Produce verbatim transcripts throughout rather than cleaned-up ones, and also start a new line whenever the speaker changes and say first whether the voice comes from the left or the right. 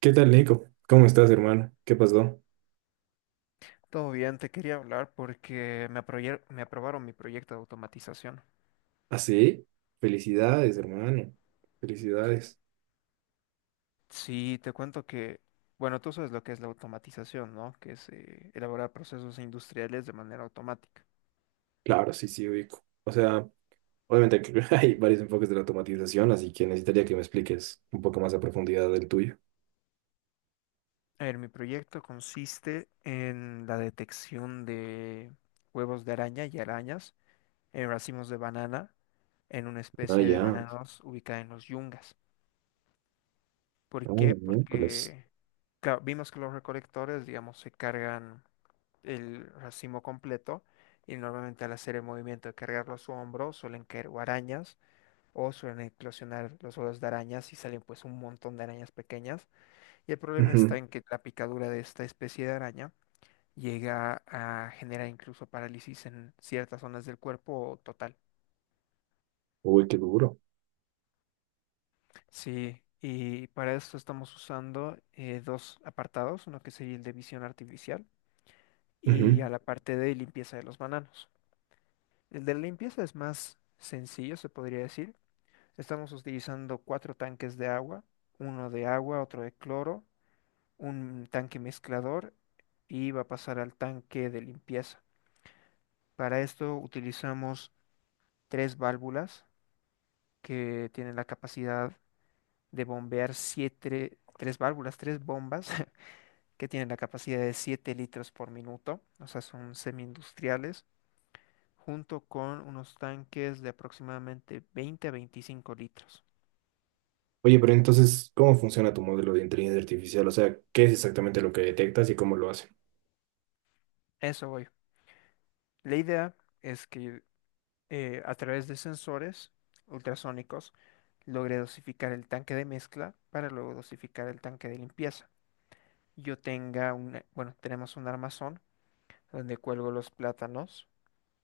right: ¿Qué tal, Nico? ¿Cómo estás, hermano? ¿Qué pasó?
left: Todo bien, te quería hablar porque me aproyer- me aprobaron mi proyecto de automatización.
right: ¿Ah, sí? Felicidades, hermano. Felicidades.
left: Sí, te cuento que, bueno, tú sabes lo que es la automatización, ¿no? Que es eh, elaborar procesos industriales de manera automática.
right: Claro, sí, sí, ubico. O sea, obviamente que hay varios enfoques de la automatización, así que necesitaría que me expliques un poco más a profundidad del tuyo.
left: A ver, mi proyecto consiste en la detección de huevos de araña y arañas en racimos de banana en una
right: Ah,
left: especie de
right: ya.
left: bananos ubicada en los yungas. ¿Por
right: Ah,
left: qué?
right: miércoles.
left: Porque claro, vimos que los recolectores, digamos, se cargan el racimo completo y normalmente al hacer el movimiento de cargarlo a su hombro suelen caer o arañas o suelen eclosionar los huevos de arañas y salen pues un montón de arañas pequeñas, y el problema está
right: Ujú.
left: en que la picadura de esta especie de araña llega a generar incluso parálisis en ciertas zonas del cuerpo o total.
right: Uy, qué duro.
left: Sí. Y para esto estamos usando eh, dos apartados, uno que sería el de visión artificial y
right: Ujú.
left: a la parte de limpieza de los bananos. El de la limpieza es más sencillo, se podría decir. Estamos utilizando cuatro tanques de agua, uno de agua, otro de cloro, un tanque mezclador, y va a pasar al tanque de limpieza. Para esto utilizamos tres válvulas que tienen la capacidad de bombear siete, tres válvulas, tres bombas que tienen la capacidad de siete litros por minuto, o sea, son semi industriales, junto con unos tanques de aproximadamente veinte a veinticinco litros.
right: Oye, pero entonces, ¿cómo funciona tu modelo de inteligencia artificial? O sea, ¿qué es exactamente lo que detectas y cómo lo hace?
left: Eso voy. La idea es que eh, a través de sensores ultrasónicos logre dosificar el tanque de mezcla para luego dosificar el tanque de limpieza. Yo tenga un, bueno, tenemos un armazón donde cuelgo los plátanos.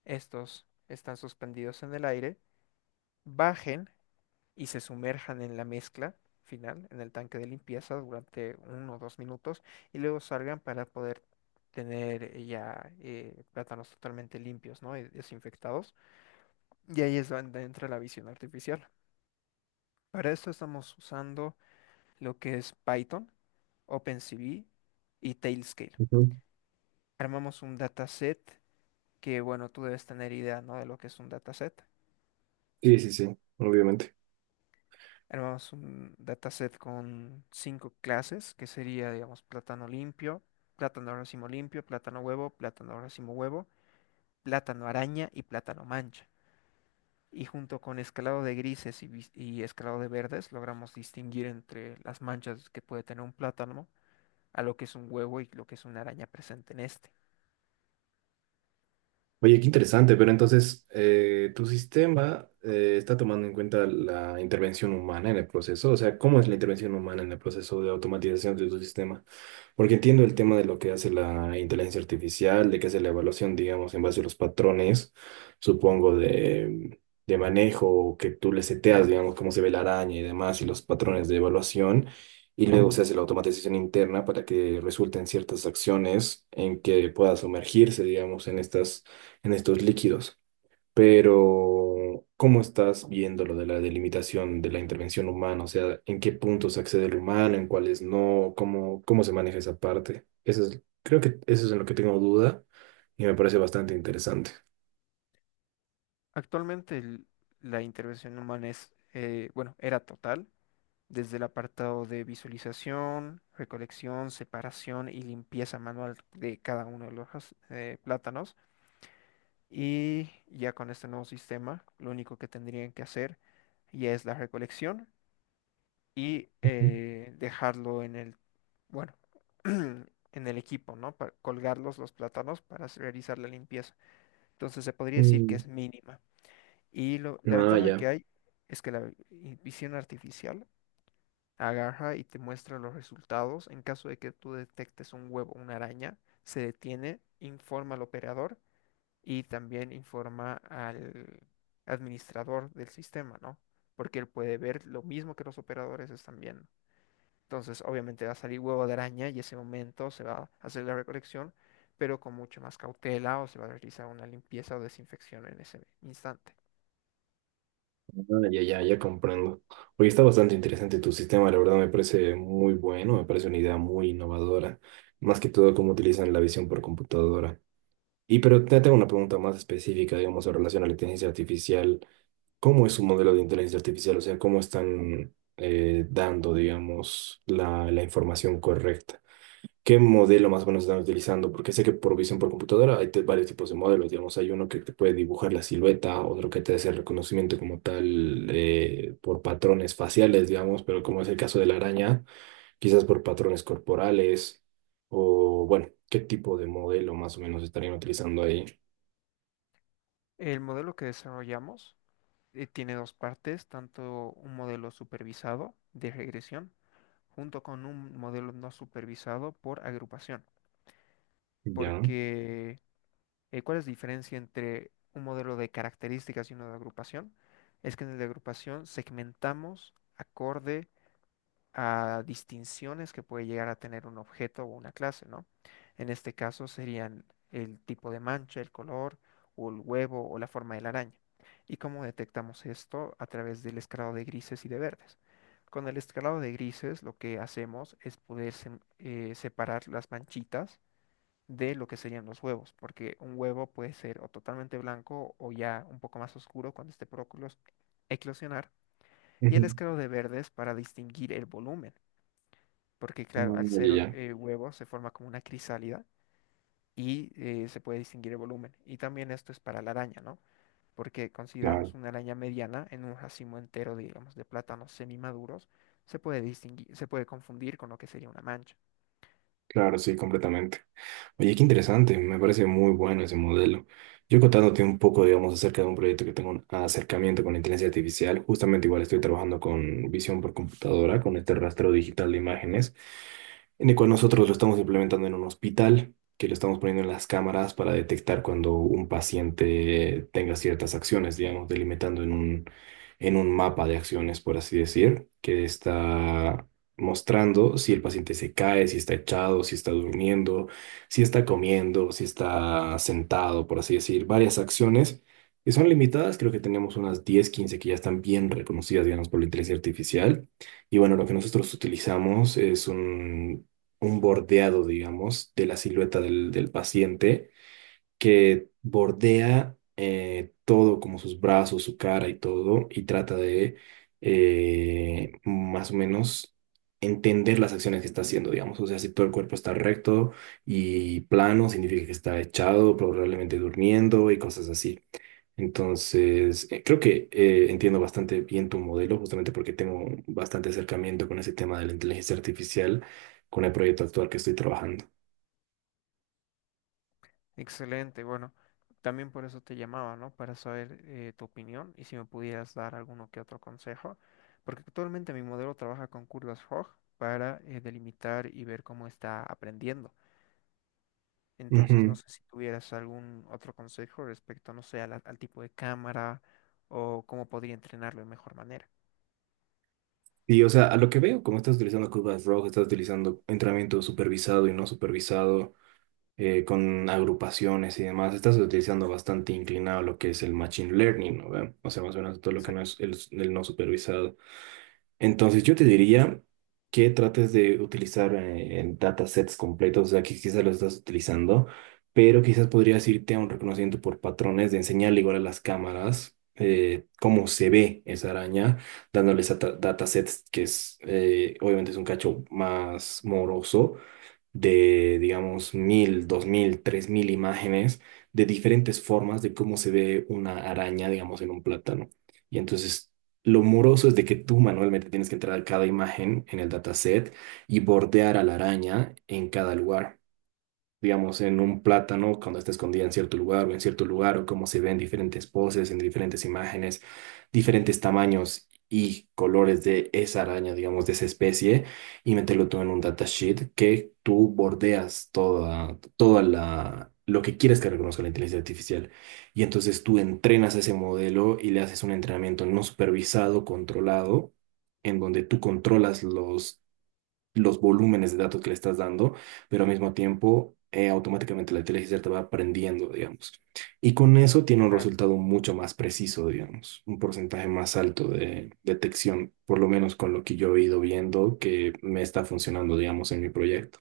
left: Estos están suspendidos en el aire, bajen y se sumerjan en la mezcla final, en el tanque de limpieza durante uno o dos minutos, y luego salgan para poder tener ya eh, plátanos totalmente limpios, ¿no? Y desinfectados. Y ahí es donde entra la visión artificial. Para esto estamos usando lo que es Python, OpenCV y Tailscale.
right: Ujú.
left: Armamos un dataset que, bueno, tú debes tener idea, ¿no? De lo que es un dataset.
right: Sí, sí, sí, obviamente.
left: Armamos un dataset con cinco clases, que sería, digamos, plátano limpio, plátano racimo limpio, plátano huevo, plátano racimo huevo, plátano araña y plátano mancha, y junto con escalado de grises y, vis- y escalado de verdes logramos distinguir entre las manchas que puede tener un plátano a lo que es un huevo y lo que es una araña presente en este.
right: Oye, qué interesante, pero entonces eh, tu sistema eh, está tomando en cuenta la intervención humana en el proceso. O sea, ¿cómo es la intervención humana en el proceso de automatización de tu sistema? Porque entiendo el tema de lo que hace la inteligencia artificial, de que hace la evaluación, digamos, en base a los patrones, supongo, de, de manejo, que tú le seteas, digamos, cómo se ve la araña y demás, y los patrones de evaluación, y luego se hace la automatización interna para que resulten ciertas acciones en que pueda sumergirse, digamos, en estas, en estos líquidos. Pero, ¿cómo estás viendo lo de la delimitación de la intervención humana? O sea, ¿en qué puntos accede el humano, en cuáles no? ¿Cómo, cómo se maneja esa parte? Eso es, creo que eso es en lo que tengo duda y me parece bastante interesante.
left: Actualmente el- la intervención humana es, eh, bueno, era total, desde el apartado de visualización, recolección, separación y limpieza manual de cada uno de los ras- eh, plátanos. Y ya con este nuevo sistema, lo único que tendrían que hacer ya es la recolección y
right: Ujú.
left: eh, dejarlo en el, bueno, en el equipo, ¿no? Para colgarlos los plátanos para s- realizar la limpieza. Entonces se podría decir que
right: Mm.
left: es mínima. Y lo- la
right: Ah,
left: ventaja que
right: ya.
left: hay es que la vi- visión artificial agarra y te muestra los resultados. En caso de que tú detectes un huevo, una araña, se detiene, informa al operador y también informa al administrador del sistema, ¿no? Porque él puede ver lo mismo que los operadores están viendo. Entonces, obviamente va a salir huevo de araña y ese momento se va a hacer la recolección, pero con mucha más cautela o se va a realizar una limpieza o desinfección en ese instante.
right: Ah, ya, ya, ya comprendo. Oye, está bastante interesante tu sistema, la verdad me parece muy bueno, me parece una idea muy innovadora, más que todo cómo utilizan la visión por computadora. Y pero te tengo una pregunta más específica, digamos, en relación a la inteligencia artificial. Cómo es su modelo de inteligencia artificial. O sea, cómo están eh, dando, digamos, la, la información correcta. ¿Qué modelo más o menos están utilizando? Porque sé que por visión por computadora hay te- varios tipos de modelos, digamos, hay uno que te puede dibujar la silueta, otro que te hace el reconocimiento como tal eh, por patrones faciales, digamos, pero como es el caso de la araña, quizás por patrones corporales o, bueno, ¿qué tipo de modelo más o menos estarían utilizando ahí?
left: El modelo que desarrollamos eh, tiene dos partes, tanto un modelo supervisado de regresión junto con un modelo no supervisado por agrupación.
right: Ya.
left: Porque, eh, ¿cuál es la diferencia entre un modelo de características y uno de agrupación? Es que en el de agrupación segmentamos acorde a distinciones que puede llegar a tener un objeto o una clase, ¿no? En este caso serían el tipo de mancha, el color, o el huevo, o la forma de la araña. ¿Y cómo detectamos esto? A través del escalado de grises y de verdes. Con el escalado de grises lo que hacemos es poder sem- eh, separar las manchitas de lo que serían los huevos, porque un huevo puede ser o totalmente blanco o ya un poco más oscuro cuando esté por eclos- eclosionar, y el
right: Ujú.
left: escalado de verdes para distinguir el volumen, porque
right: Ah,
left: claro, al
right: ya,
left: ser
right: ya.
left: eh, huevo se forma como una crisálida y eh, se puede distinguir el volumen. Y también esto es para la araña, ¿no? Porque
right: Ya.
left: consideramos una araña mediana en un racimo entero, digamos, de plátanos semimaduros, se puede distinguir, se puede confundir con lo que sería una mancha.
right: Claro, sí, completamente. Oye, qué interesante, me parece muy bueno ese modelo. Yo contándote un poco, digamos, acerca de un proyecto que tengo un acercamiento con la inteligencia artificial, justamente igual estoy trabajando con visión por computadora, con este rastreo digital de imágenes en el cual nosotros lo estamos implementando en un hospital, que lo estamos poniendo en las cámaras para detectar cuando un paciente tenga ciertas acciones, digamos, delimitando en un, en un mapa de acciones, por así decir, que está mostrando si el paciente se cae, si está echado, si está durmiendo, si está comiendo, si está sentado, por así decir, varias acciones que son limitadas. Creo que tenemos unas diez, quince que ya están bien reconocidas, digamos, por la inteligencia artificial. Y bueno, lo que nosotros utilizamos es un un bordeado, digamos, de la silueta del, del paciente, que bordea eh, todo, como sus brazos, su cara y todo, y trata de eh, más o menos entender las acciones que está haciendo, digamos. O sea, si todo el cuerpo está recto y plano, significa que está echado, probablemente durmiendo y cosas así. Entonces, eh, creo que eh, entiendo bastante bien tu modelo, justamente porque tengo bastante acercamiento con ese tema de la inteligencia artificial, con el proyecto actual que estoy trabajando.
left: Excelente, bueno, también por eso te llamaba, ¿no? Para saber eh, tu opinión y si me pudieras dar alguno que otro consejo, porque actualmente mi modelo trabaja con curvas Roj para eh, delimitar y ver cómo está aprendiendo. Entonces, no sé si tuvieras algún otro consejo respecto, no sé, a la- al tipo de cámara o cómo podría entrenarlo de mejor manera.
right: Y, o sea, a lo que veo, como estás utilizando curvas rojas, estás utilizando entrenamiento supervisado y no supervisado, eh, con agrupaciones y demás, estás utilizando bastante inclinado lo que es el machine learning, ¿no ve? O sea, más o menos todo lo que no
left: Exacto.
right: es el, el no supervisado. Entonces yo te diría que trates de utilizar eh, en datasets completos. O sea, que quizás lo estás utilizando, pero quizás podrías irte a un reconocimiento por patrones de enseñarle igual a las cámaras eh, cómo se ve esa araña, dándoles a ta- datasets, que es, eh, obviamente es un cacho más moroso, de, digamos, mil, dos mil, tres mil imágenes de diferentes formas de cómo se ve una araña, digamos, en un plátano. Y entonces, lo moroso es de que tú manualmente tienes que entrar a cada imagen en el dataset y bordear a la araña en cada lugar, digamos, en un plátano cuando está escondida en cierto lugar o en cierto lugar, o cómo se ven diferentes poses, en diferentes imágenes, diferentes tamaños y colores de esa araña, digamos, de esa especie, y meterlo todo en un datasheet que tú bordeas toda, toda la... lo que quieres que reconozca la inteligencia artificial. Y entonces tú entrenas ese modelo y le haces un entrenamiento no supervisado, controlado, en donde tú controlas los los volúmenes de datos que le estás dando, pero al mismo tiempo eh, automáticamente la inteligencia te va aprendiendo, digamos. Y con eso tiene un
left: Claro.
right: resultado mucho más preciso, digamos, un porcentaje más alto de detección, por lo menos con lo que yo he ido viendo que me está funcionando, digamos, en mi proyecto.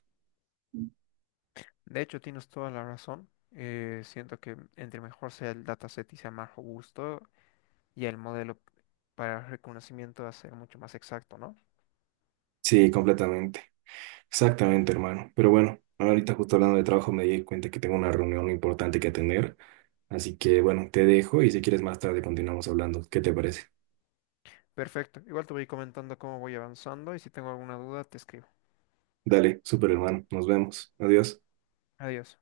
left: De hecho, tienes toda la razón. Eh, siento que entre mejor sea el dataset y sea más robusto y el modelo para el reconocimiento va a ser mucho más exacto, ¿no?
right: Sí, completamente. Exactamente, hermano. Pero bueno, ahorita justo hablando de trabajo me di cuenta que tengo una reunión importante que atender. Así que bueno, te dejo y si quieres más tarde continuamos hablando. ¿Qué te parece?
left: Perfecto. Igual te voy comentando cómo voy avanzando y si tengo alguna duda, te escribo.
right: Dale, súper hermano. Nos vemos. Adiós.
left: Adiós.